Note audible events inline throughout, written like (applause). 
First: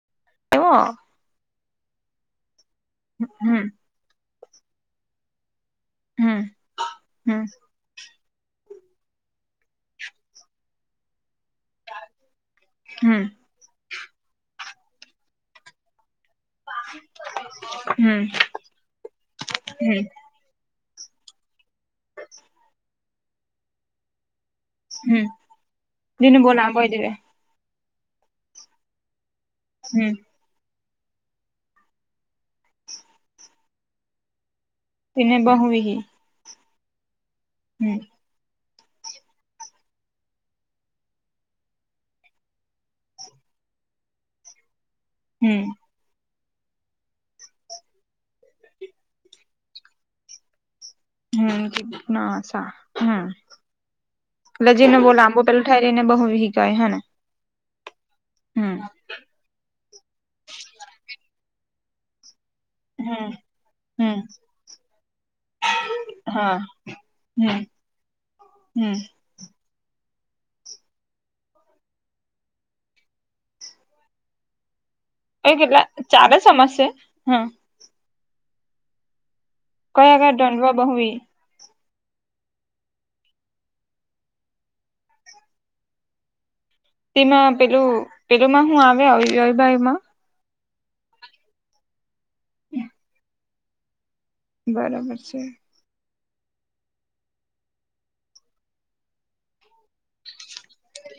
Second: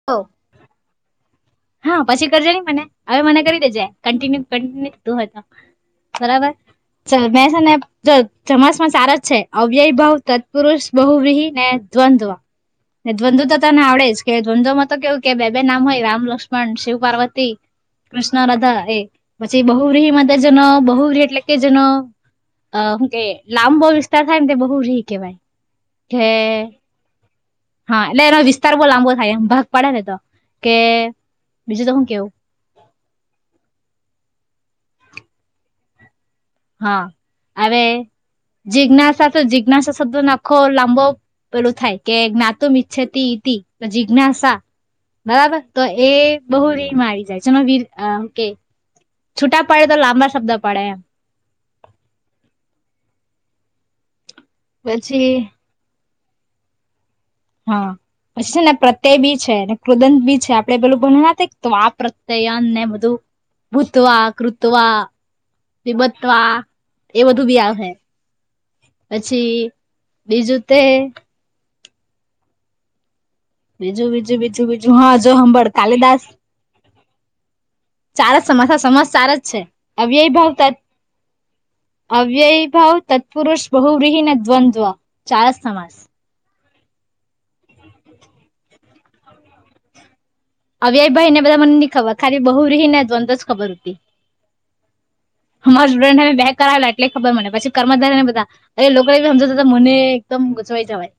અઓ એઉ અ હા પછી કરજે નઈ મને હવે મને કરી દે જે કન્ટિન્યુ કિન્યુું હતું હોય તો બરાબર ચલ મે છે ને જો જમાસ માં ચાર જ છે અવ્યય ભાવ તત્પુરુષ બહુવીહી ને દ્વંદ અને દ્વંદ તો તને આવડે જ કે દ્વંદમાં તો કેવું કે બે નામ હોય રામલક્ષ્ ક્ષ્મણ શિવ પાર્વતી કૃષ્ણ રાધા એ પછી બહુવ્રીહી માતો જેનો બહુરી એટલે કે જેનો અમ કે લાંબો વિસ્તાર થાય તે બવ બુઢી કેવાય ઢે હા એટલે એનો વિસ્તાર બહુ લાંબો થાય એમ ભાગ પડેને તો કે બીજું તો હું કેઉ? (unintelligible) તેને બહુ વીહી. હા અરે જિજ્ઞાસા તો જીજ્ઞાસા શબ્દ નાખો લાંબો. પેલું થાય કે જ્ઞાતુમ્ ઈચ્છતી ઈતી તો જીજ્ઞાસા હમ બરાબર તો એ બહુ રી મારી જાય છે ચનો વીર કે છૂટા પડે તો લાંબા શબ્દ પડે એમ. હમ્મ નાસા એટલે જેનો બો પછી લામ્બો પેલ થાય તેને બહુવિહી કહેવાય હેને? હા પછી છે હમ ને પ્રત્યય બી છે ને કૃદંત બી છે આપડે પેલું ભણેલા તે તો તો માત્ર તેયાન ને બધું હમ હમ ભૂત્વા, કૃતવા. પીબત્વા હા એ બધું બી આવહે. હમ્મ. પછી બીજું તે બીજું બીજું બીજું બીજું હા. જો એ સાંભળ કેટલા કાલિદાસ ચારે સમાસ છે? હમ્મ. સારા સમાસ સમાસ ચાર જ છે કયા અવ્યય કયા ભાવ ત દંડવા બહુવી અવ્યય ભાવ, તત્પુરષ, બહુવ્રિહીને, દ્વંદ્વ, ચાર જ સમાસ. તેમાં પેલું પેલુમાં હું આવે અવ્યયભાવમાં? અવ્યય ભાઈને બધા મને ની ખબર ખાલી બહુવ્રિહી ને દ્વંદ્વ ખબર ઉતી. બરાબર છે. અમારા સ્ટુડન્ટને મેં બે કરાવલા એટલે ખબર મને પછી કર્મધારયને બધાં. અરે લોકો એવું સમજાવતા મને એકદમ ગુચવાઈ જવાય.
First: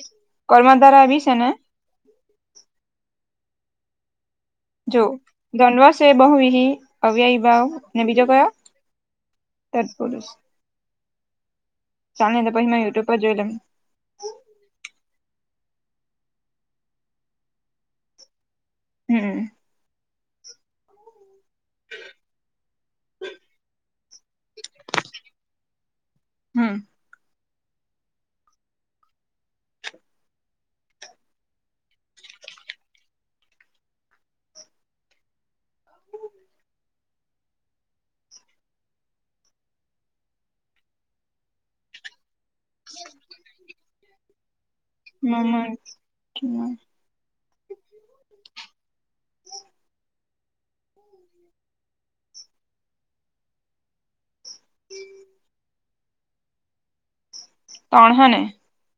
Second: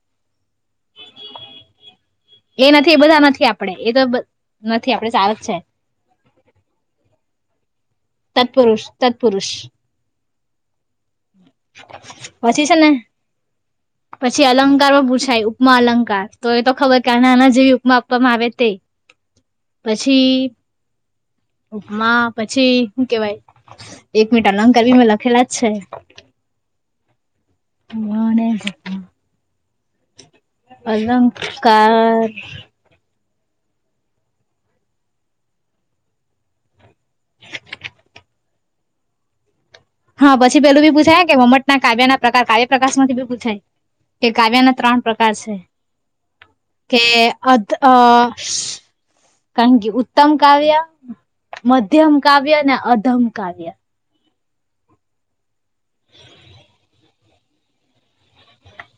કર્મધારય વી શેને? એ નથી એ બધાં નથી આપડે એતો બ જો દ્વંદ્વ શે બહુંવ્રિહી, અવ્યવભાવ. ને બીજો કયો તત્પુરુષ તત્પુરુષ તત્પુરૂષ. ચાલની એતો પછી છે પહી ને યુટ્યુબ પર જોઈલેમ. પછી અલંકાર હો પૂછાય, ઉપમા અલંકાર તો એ તો ખબર કે આને આના જેવી ઉપમા આપવામાં આવે તે. હમ્મ. પછી ઉપમા પછી હું કેવાય? એક મિનિટ અલંકાર બી મેં લખેલા જ છે. હમ્મ. હને. અલંકાર. હા પછી પેલું બી પૂછાય કે વમટના કાવ્યના પ્રકાર કાવ્ય પ્રકાશમાંથી બી પૂછાય કે કાવ્યના ત્રણ પ્રકાર શે કે અત અ ઉત્તમ કાવ્ય, મધ્યમ કાવ્ય અને અધમ કાવ્ય. હમ ત્રણ હને.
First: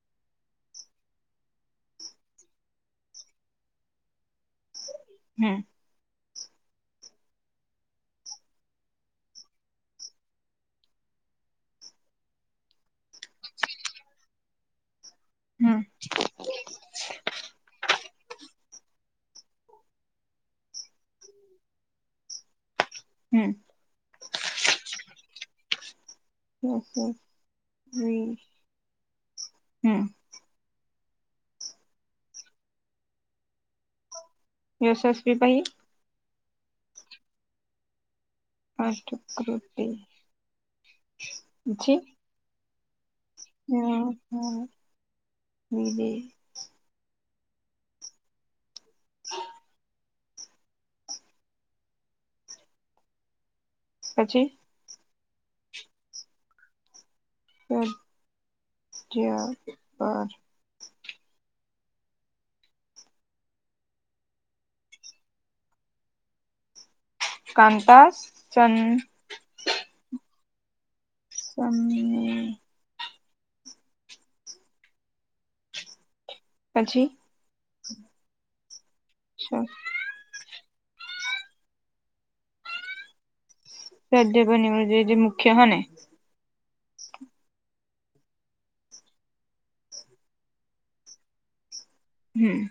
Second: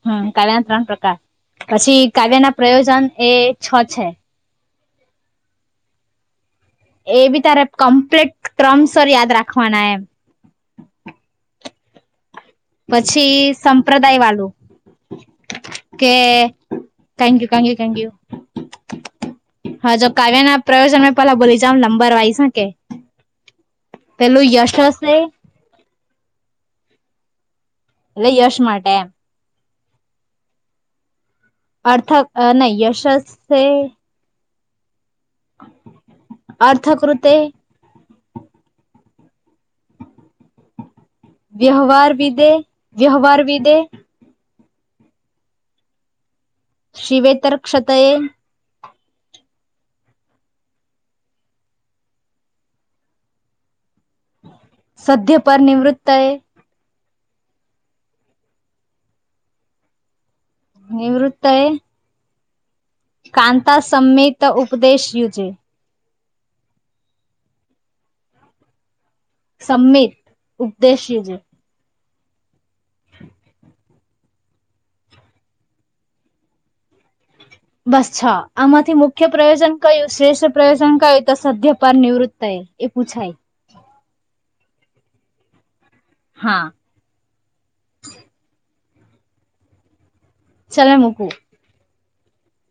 હમ્મ, કાવ્યના ત્રણ પ્રકાર પછી કાવ્યના પ્રયોજન એ છ છે. હમ્મ. એ બી તારે કમ્પ્લીટ ક્રમસર યાદ રાખવાના એમ. પછી સંપ્રદાયવાલુ હમ કે ક્યાં ગયું, ક્યાં ગયું, ક્યાં ગયું? હા જો કાવ્યના પ્રયોજન મેં પેલા બોલી જાવ નંબર વાઈશ હ કે. હમ પેલું યશસે હમ્મ એટલે યશ માટે એમ હમ્મ. અર્થ નહીં યશ સે. (unintelligible) પાહિ અર્થ કૃતે અર્થકૃતે. વ્યવહાર વિદે વ્યવહાર વિ વ્યવહાર વીદે. શિવેતર ક્ષતયે. (inaudible) પછી. સધ્ય પર નિવૃત્તએ. (unintelligible) નિવૃત્તતા એ કાન્તા સમમેત ઉપદેશ યુજે. કાન્તા (unintelligible) સમમીત ઉપદેશ યુજે. સંમિત પછી. બસ છા આમાંથી મુખ્ય પ્રયોજન કયું શ્રેષ્ઠ પ્રયોજન કયું હોય તો સધ્યપર નિવૃત્ત એ એ પૂછાય. સધ્યપર નિવૃત એ જે જે મુખ્ય હો ને. હા. ચાલને મૂકુ. હમ્મ.